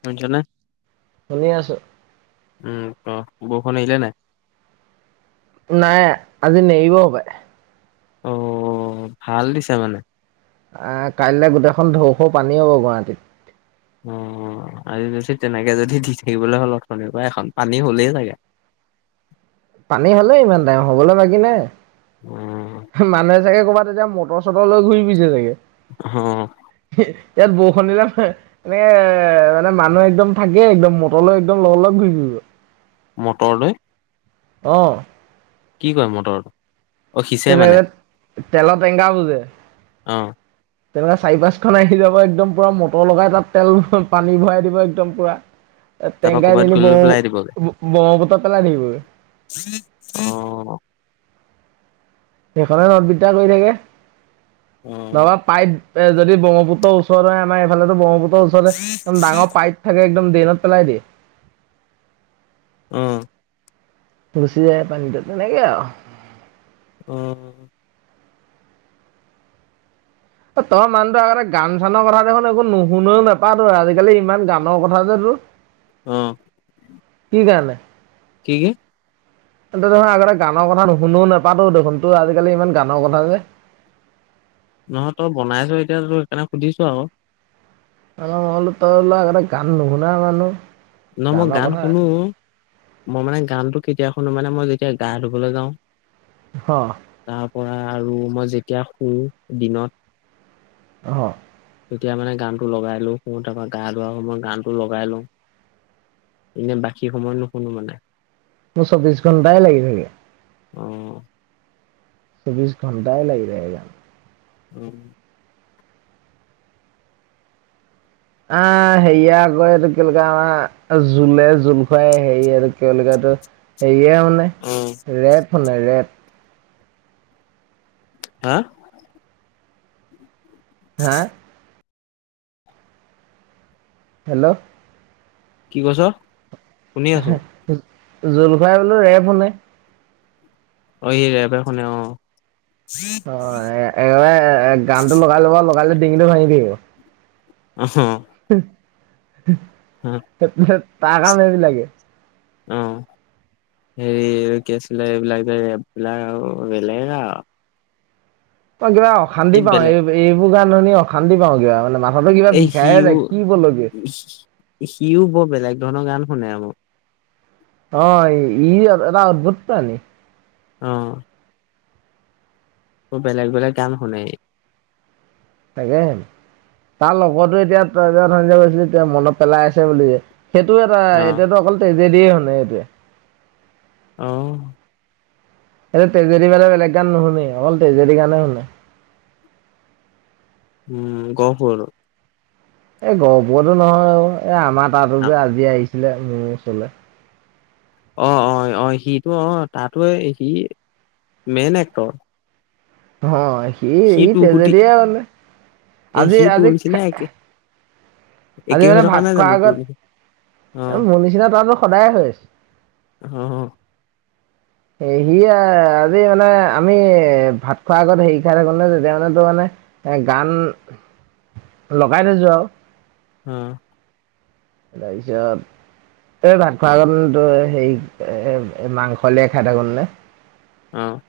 শুনিছানে? শুনি আছো। উম ত ক বৰষুণ এৰিলে নাই? নাই আজি নেৰিব সপাই অ ভাল দিছে মানে আহ কাইলৈ গোটেইখন ঢৌ খৌ পানী হ'ব গুৱাহাটীত অ আৰু তেনেকে যদি দি থাকিবলৈ হ'ল অথনিৰ পৰা এখন পানী হলেই চাগে। [inaudible] পানী হলেই ইমান টাইম হবলৈ বাকী নাই উম মানুহে চাগে ক'ৰবাত তেতিয়া মটৰ চটৰ লৈ ঘূৰি ফুৰিছে চাগে আহ ইয়াত বৰষুণ দিলে এনেকে এ মানে মানুহ একদম থাকে একদম মটৰলৈ একদম লগৰ লগ ঘু উ মটৰলৈ আহ কি কয় মটৰ তেনেকে তেলৰ টেঙংকাটো যে অ'। তেনেকুৱা চাৰি পাঁচখন আহি যাব একদম পুৰা মটৰ লগাই তাত তেল পানী ভৰাই দিব একদম পুৰা তাৰপা তেংকাই ক'ৰবাত দি ব গ'লে পেলাই দিবগে। ব্ৰহ্মপুত্ৰত পেলাই থাকিব অ সেইখনে নদ বিদ্যা কৰি থাকে অ' নহবা পাইপ এ যদি ব্ৰহ্মপুত্ৰ ওচৰ হয় আমাৰ এইফালেতো ব্ৰহ্মপুত্ৰৰওচতে একদম ডাঙৰ পাইপ থাকে [unintelligible] দিনত পেলাই দিয়ে। আহ। গুচি যায় পানীটো তেনেকে আৰু। উম! তই মানুহটো আগতে গান-চানৰ কথা দেখোন, একো নুশুনেও, নেপাত‌ই আজিকালি ইমান গানৰ কথা যে তোৰ? অঁ! কি কাৰণে? কি-কি? ত‌ই দেখোন আগতে গানৰ কথা নোশুনও, নাপাত‌ও দেখোন, তো আজিকালি ইমান গানৰ কথা যে? নহয় তই বনাইছ এতিয়াটো সেইকাৰণে সুধিছো আৰু। ত‌ই বোলা আগতে গান নোশুনাই মানুহ নহয় মই গানৰ গান কথা শুনো মই মানে গানটো কেতিয়া শুনো মানে, মই যেতিয়া গা ধুবলৈ যাওঁ হ তাৰপৰা আৰু মই যেতিয়া শু দিনত। অহ! তেতিয়া মানে গানটো লগাই লৈ শুওঁ, তাৰপৰা গা ধোৱাৰ সময়ত গানটো লগাই লওঁ। এনে বাকী সময়ত নোশুনো মানে। মোৰ চৌবিশ ঘণ্টাই লাগি থাকে। অহ! চৌবিশ ঘণ্টাই লাগি থাকে গান। উম! আহ সেয়া আকৌ এইটো কি বুলি কয় আমাৰ, জোলে-জোল খুৱাই হেৰি আৰু কি বুলি কয় টো হেৰিয়ে মানে ৰেব শুনে ৰেব। হা! হা! হেল্ল'! কি কৈছ? শুনি আছো জোল খুৱাই বোলো ৰেব শুনে। অঁ সি ৰেবে শুনে অঁ। অ ৰে ৰে গানটো লগাই লব লগাই ডিঙিটো ভাঙি থাকিব। ওমহো হে তাৰ কাম এইবিলাকেই। অহ। হেৰি কি আছিলে এইবিলাক, ৰেববিলাক আও বেলেগ আও। মই কিবা অশান্তি পাওঁ, এই-এইবোৰ গান শুনি অশান্তি পাওঁ কিবা মানে মই এ সিও সি-সিও বৰ বেলেগ ধৰণৰ গান শুনে আক অঁ ই এটা অদ্ভুত প্ৰাণী। অহ। বৰ বেলেগ-বেলেগ গান শুনে ই। তাকে তাৰ লগতো এতিয়া ত‌ই যে অথনি কৈছিলি মনত পেলাই আছে বুলি যে সেইটো এটা অ এতিয়াতো অকল তেজেদিয়েই শুনে সেইটোৱে। অহ সেইটো তেজেদি বাদে বেলেগ গান নুশুনেই, অকল তেজেদি গানে শুনে। উম গহপুৰটো? এ গহপুৰৰটো নহয় আৰু এ আমাৰ তাতো যে আজি আহিছিলে মোৰ ওচলে। অ-অ-অ সিটো, অ তাতো সি মেইন এক্টৰ। অহ সি ই তোৰ সুতি তেজেদিয়ে জানে, আজি-আজি কা একেই হৈ থকা নাই জানো তোৰ লিখিয়া এ, অহ! মোৰ নিচিনা তাতো সদায় হৈ আছে অহ এ সি এ আজি মানে আমি এ ভাত খোৱাৰ আগত হেৰি খাই থাকো ন তেতিয়া মানেতো মানে এ গান লগাই থৈছো আও হম তাপিছত এই ভাত খোৱা আগত দ হেই এ এ মাংস লিয়ে খাই থাকোন নে উম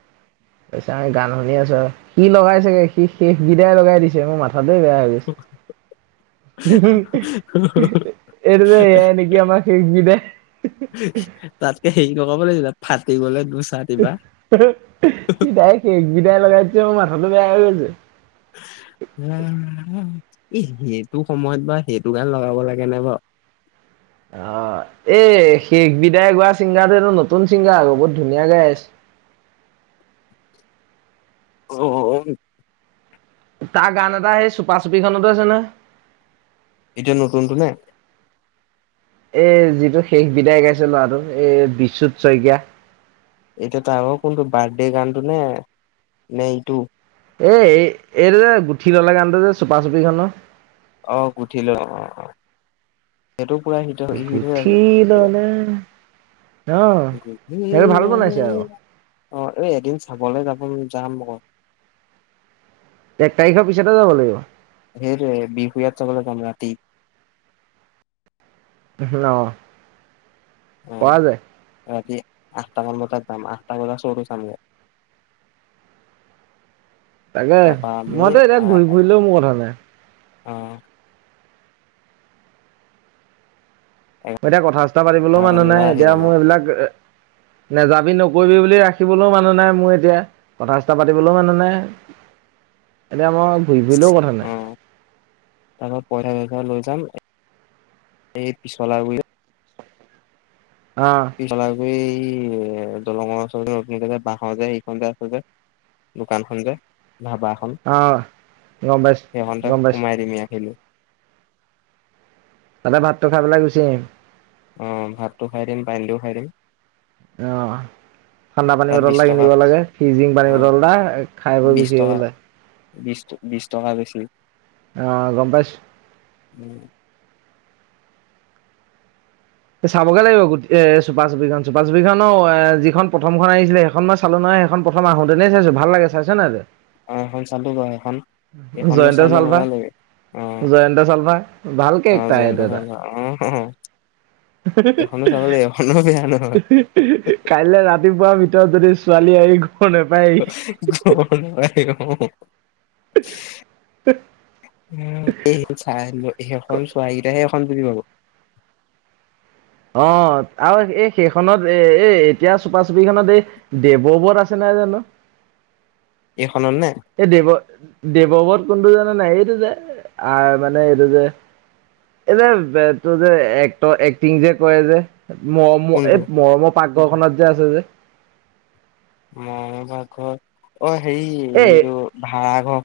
পেছাই গান শুনি আছো আও কি লগাই চাগে কি শেষ বিদাই লগাই দিছে অ মা থাটোয়ে বেয়া হৈ গৈছে এটোজে এনেকি আমা শেষ বিদায় তাতকে হেৰি নকব লাগিছিল ফাটিবলে পিতাই কেক বিদাই লগাই দিছে মোৰ মাথাটো বেয়া হৈ গৈছে উম [unintelligible] ইহ সেইটো সময়ত বা সেইটো গান লগাব লাগে নে বাও অ এই শেষ বিদায় গোৱা ছিংগাৰটো এইটো নতুন চিংগাৰ আকৌ বহুত ধুনীয়া গাই আছ [unintelligible] [inaudible] অ অ তাৰ গান এটা সেই চুপা চুপিখনতো আছে নহয় এতিয়া নতুনটো নে এই যিটো শেষ বিদায় গাইছে ল'ৰাটো এই বিচুত শইকীয়া [unintelligible] এতিয়া তাৰ আৰু কোনটো বাৰ্থডে গানটো নে নে এইটো [unintelligible] এ এই এইটো যে গুঠি ললে গানটো যে চুপা চুপি খনৰ অহ গুঠিলো অ অ সেইটো পুৰা হিত হিত হৈ আছে গুঠি এয়া ললে অ গুঠি সেইটো ভাল ললে বনাইছে আকৌ অ এই এদিন চাবলৈ যাব যাম আকৌ এক তাৰিখৰ পিছতে যাব লাগিব সেইটোৱে বিহু ইয়াত চাবলৈ যাম ৰাতি নহ অ ৰাতি আঠটামান বজাত যাম আঠটা বজাত চউটো চামগে [unintelligible] তাকে তাৰপা আমি মইতো এতিয়া ঘূৰি ফুৰিলেও মোৰ কথা নাই অ এতিয়া কথা চথা পাতিবলৈও এঘাৰটামান মানুহ নাই বজাত আহি এতিয়া যাম আৰু মোৰ এইবিলাক [inaudible] নেযাবি নকৰিবি বুলি ৰাখিবলৈও মানুহ নাই মোৰ এতিয়া কথা চথা পাতিবলৈও মানু্হ নাই [unintelligible] এতিয়া মই ঘূৰি ফুৰিলেও কথা নাই তাৰপা পইচা চইচা লৈ যাম এই পিছলা বু [unintelligible] অ পিছলা গুই এই এ দলঙৰ ওচৰ নতুনকে যে বাহৰ যে এইখন যে আছে যে দোকান খন যে ধাবাখন অ গম পাইছো সেইখন তে গম পাইছো সোমাই দিম ইয়াখেলি [unintelligible] তাতে ভাতটো খাই পেলাই গুচি আহিম অ ভাতটো খাই দিম পানী দিও খাই দিম আহ ঠাণ্ডা পানী তাত বটল বিশ এটা টকা কিনিব লাগে ফিজিং পানী অ বটল এটা খাই বৈ গুছি আহিব লাগে বিছ বিছ টকা বেছি [unintelligible] আহ গম পাইছ উম চাবগে লাগিব গোট এ চুপাচুপি খন চুপা চুপি খনও এ যিখন প্ৰথমখন আহিছিলে সেইখন মই চালো নহ [unintelligible] সেইখন প্ৰথম আহোতে নেই চাইছো ভাল লাগে চাইছ নাই তই অ এখন চালো ব সেইখন এইখনো জয়ন্ত চাই লও চালভা মজা লাগে অ জয়ন্ত চলমা ভালকে একটা আহ এইটো এটা হ বেয়া নহয় কাইলে ৰাতিপুৱা ভিতৰত যদি ছোৱালী আহ ক অ [unintelligible] এই চাই সেইখন চোৱা কিটাহে [unintelligible] খন্তুলি পাব [unintelligible] অ আৰু এই সেইখনত এ এ এতিয়া চুপা চুপি খন এই দেৱবত আছে ন ন জানো [inaudible] এইখনত নে এই দেৱ দেৱৱত কোনটো জানে নাই এইটো যে আহ মানে এইটো যে এই যে তোৰ যে এক এক্টিং যে কৰে যে মৰম কোনটো এই মৰমৰ পাকঘৰখনত যে আছে যে মইপাকঘৰ অ হেৰি এ এইটো ভাড়াঘৰ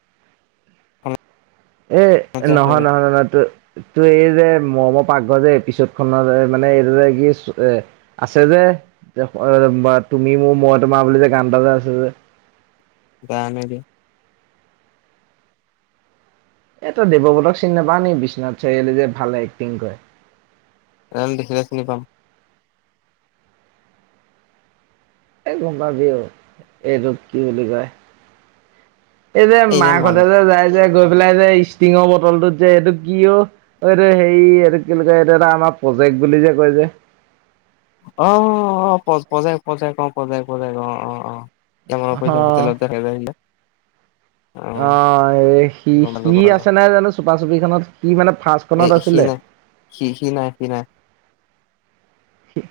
এ যে আছে নহয় যে নহয় নহয় নহয় ত তোৰ এই যে ম পাকঘৰ যে এপিচদ খনৰ মানে এইদৰে কি এ আছে যে তুমি মোৰ মই তোমাৰ বুলি যে গান এটা যে আছে যে বানে দ [unintelligible] এইটো দেৱবতক চিন নাপা নি বিশ্বনাথ চাৰিআলি যে ভালে এক্টিং কৰে এম দেখিলে চিনি পাম এই গম পাবিও এইটোত কি বুলি কয় এই যে এনে মাকতে মানুহ যে যায় যে গৈ পেলাই যে ষ্টিঙৰ বটলটোত যে এইটো কিয় এইটো হেৰি এইটো কিয় এইটো এটা আমাৰ বেগ বুলি যে কয় যে অ অ পজ পজ অ পজেক পজ অ অ অ [unintelligible] এতিয়া অ পইচা হোটেলত দেখাই আহিলে অ আহ এই সি সি আছে নাই জানো চুপা চুপিখনত সি মানে ফাৰ্ষ্ট এ সি খনতআছিলে নাই সি সি নাই সি নাই হু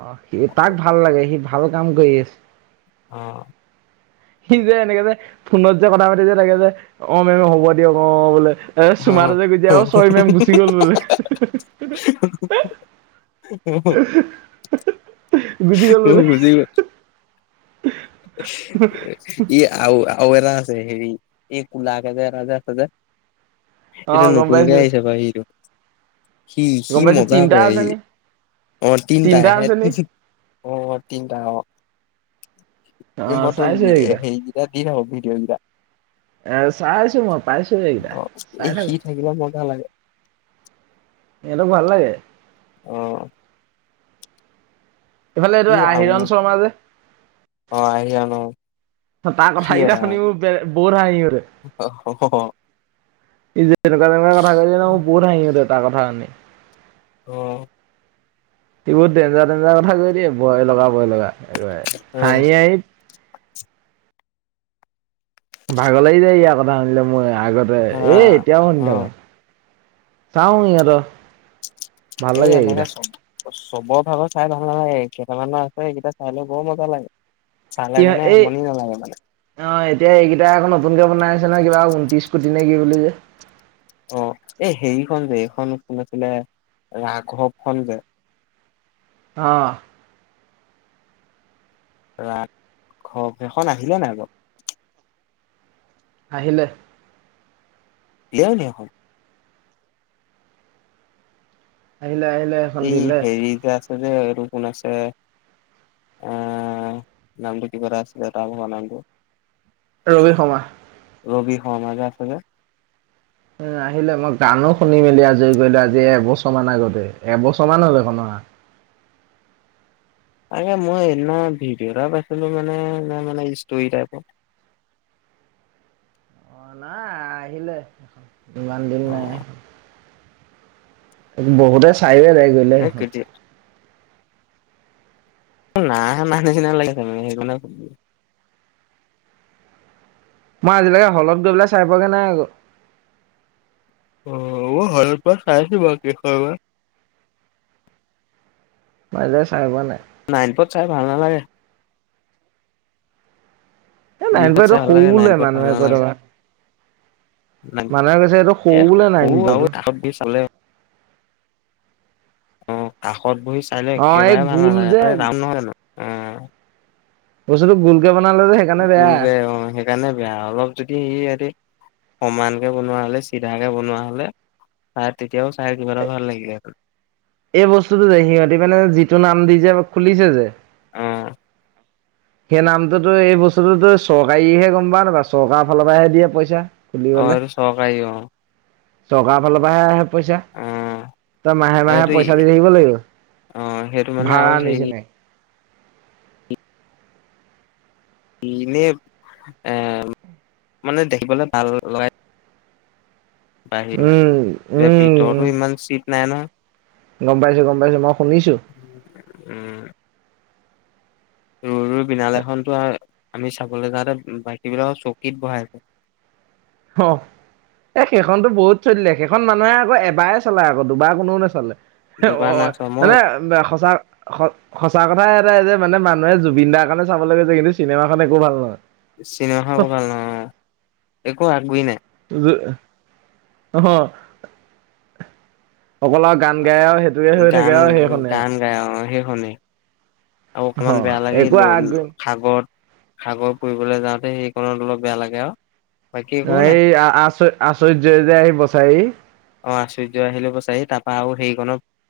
অ সি তাক ভাল লাগে সি ভাল কাম কৰি আছে অ সি যে এনেকে যে ফোনত যে কথা পাতি যে তাকে যে অ মেম হ'ব দিয়ক অ বোলে এ অ চুমাৰতে গৈতিয়া অ চই মেম গুচি গ'ল বোলে হুম হুম গুচি গ'ল অ বোলে বুজি লো ই আ আৰু এটা আছে হেৰি এই কোলাকে যে এটা যে আছে যে অ এইটো গম নতুনকে পাইছো আহিছো বা সেইটো সি সি গম পাইছো মজা তিনটা কৰে আছে সি নি অ তিনটা তিনিটাই আছে নি অ তিনিটা আহ অ ই বটৰ চাইছো এইকেইটা হেই গ দিয় হ ভিডিঅ গৰা [unintelligible] এ চাইছো মই পাইছোসেই কেইটা অ চাই এই সি থাকো থাকিলে মজা লাগে এইটো ভাল লাগে অ এইফালে এইটো এই আৰু আহিৰণ শৰ্মা যে অ আহিয়া ন তাৰ সি কথা কেইটা এটা শুনি মই বে বহুত হাঁহি হল অ হু ই যে এনেকুৱা তেনেক কথা কৈ দি মোৰ বহুত হাঁহিতে তাৰ কথা শুননি অহ সি বহুত ডেঞ্জাৰ ডেঞ্জাৰ কথা কৈ দে ভয় লগা বয় লগা অ [unintelligible] [unintelligible] ভাগ লাগি যায় ইয়াৰ কথা শুনিলে মই আগতে এ এতিয়াও শুনি থাকো। চাওঁ ইহঁতৰ এ এনেকা চব চবৰ ভালৰ চাই ভাল নালাগে কেইটামানো আছে সকেইটা চাই লৈ বৰ মজা লাগে। চালে কিহ মানে এই আমনি নালাগে মানে অ এতিয়া এইকেইটাই আকৌ নতুনকে বনাই নতুন কৈ কিবা ঊনত্ৰিশ কোটি নে কি বুলি যে। অ এই সেইখন যে এইখন কোন আছিলে ৰাঘৱ খন যে। অ ৰাঘৱ সেইখন আহিলে নাই বাও। আহিলে। [unintelligible] আহিলে আহিলে এখন এই দিলে হেৰি যে আছে যে আৰু কোন আছে। আহ নাম কিবা এটা আছিল তা ভাগৰ নামটো। ৰবি শৰ্মা। অ মাজা আছে বে। উ আহিলে মই গানো শুনি মেলি আজৰি কৰিলো। আজি এবছৰ মান আগতে এবছৰ মান হল সেইখন অহা আ তাকে মই সেইদিনা ভিডিঅ' এটা পাইছিলো মানে মানে স্তৰী টাইপ। [inaudible] অ নাই আহিলে ইমান দিন অ নাই। বহুতে চাইয়ে এদাই কৰিলে এই সেইখন। কেতিয়া নাই অহা নিচিনা লাগেছে সেইটো কাৰণে শুধিলো। মই আজিলৈকে হলত গৈ পেলাই চাই পোৱা গে নাই আকৌ। অ হল পৰা চাইছোঁ বাও কেইখন মান। মই আজিলৈকে চাই পোৱা নাই। নাই পত চাই ভাল নালাগে। এ বিহত চাই নাইপতটো ভাল সৰু লাগে নাইন বোলে মানুহে কৈ থকা- ন মানুহে কৈছে এইটো এ বোলে সৰু নাৰায়ণপুৰটো আৰু কাষত বি চালে অ কাষত বহি চাই লৈ অ এই একেবাৰে ভাল গোল নালাগে যে ত ৰাউণ্ড নহয় জানো অ। বচটোটো গোল গোলকে অ সেইকাৰণে বেয়া অলপ যদি সি সিহঁতি সমান কে বনোৱা হলে চিধা কে বনোৱা হলে চাই ঠিক এই বস্তুটো যে সিহঁতি মানে যিটো নাম দি যে খুলিছে যে অ সেই নামটোতো এই বস্তুটোতো চৰকাৰীহে গম পাও নাপাওঁ চৰকাৰ ফালৰ পৰাহে দিয়ে পইচা। অ খুলিবলে চৰকাৰী অ। চৰকাৰৰ ফালৰ পৰাহে আহে পইচা। অ তই মাহে মাহে এইটো পইচা দি থাকিব লাগিব অ সেইটো মানে আৰু ভাড়া হেৰি নিচিনাকে। ইনেই এ মানে দেখিবলে ভাল লগাই। বাহিৰত উম এতিয়া উম ভিতৰটো ইমান চিট নাই নহয়। গম পাইছো গম পাইছো মই শুনিছো। উম ৰৈ ৰৈ বিনালেখন ত আৰ আমি চাবলৈ যাওঁতে বাকীবিলাক চকীত বহাই আছে। হ এ সেইখনতো বহুত চলিলে সেইখন মানুহে আকৌ এবাৰে চলায় আকৌ দুবাৰ কোনেও নেচালে। দুবাৰ অ নাইচোৱা মই মানে সঁচা। সঁচা কথাই এটাই যে মানে মানুহে জুবিন দাৰ কাৰণে চাবলৈ গৈছে কিন্তু চিনেমাখন একো ভাল নহয়। চিনেমাখন একো ভাল নহয় অ, একো আগ গুই নাই। অকল আও গান। গাই আৰু সেইটোকে হৈ থাকে গান আৰু সেইখনে আও। গান গাই অ সেই শুনি আৰু অকমান বেয়া লাগিল সাগৰত। সাগৰত ফুৰিবলৈ যাওঁতে সেইখনণত অলপ বেয়া লাগে আৰু। বাকী একো নাই এই আচ আচ্চৰ্য যে আহি বচায়হি। অ আচ্চুৰ্য আহিলো বচাহি তাৰপা আৰু হেৰি ক নো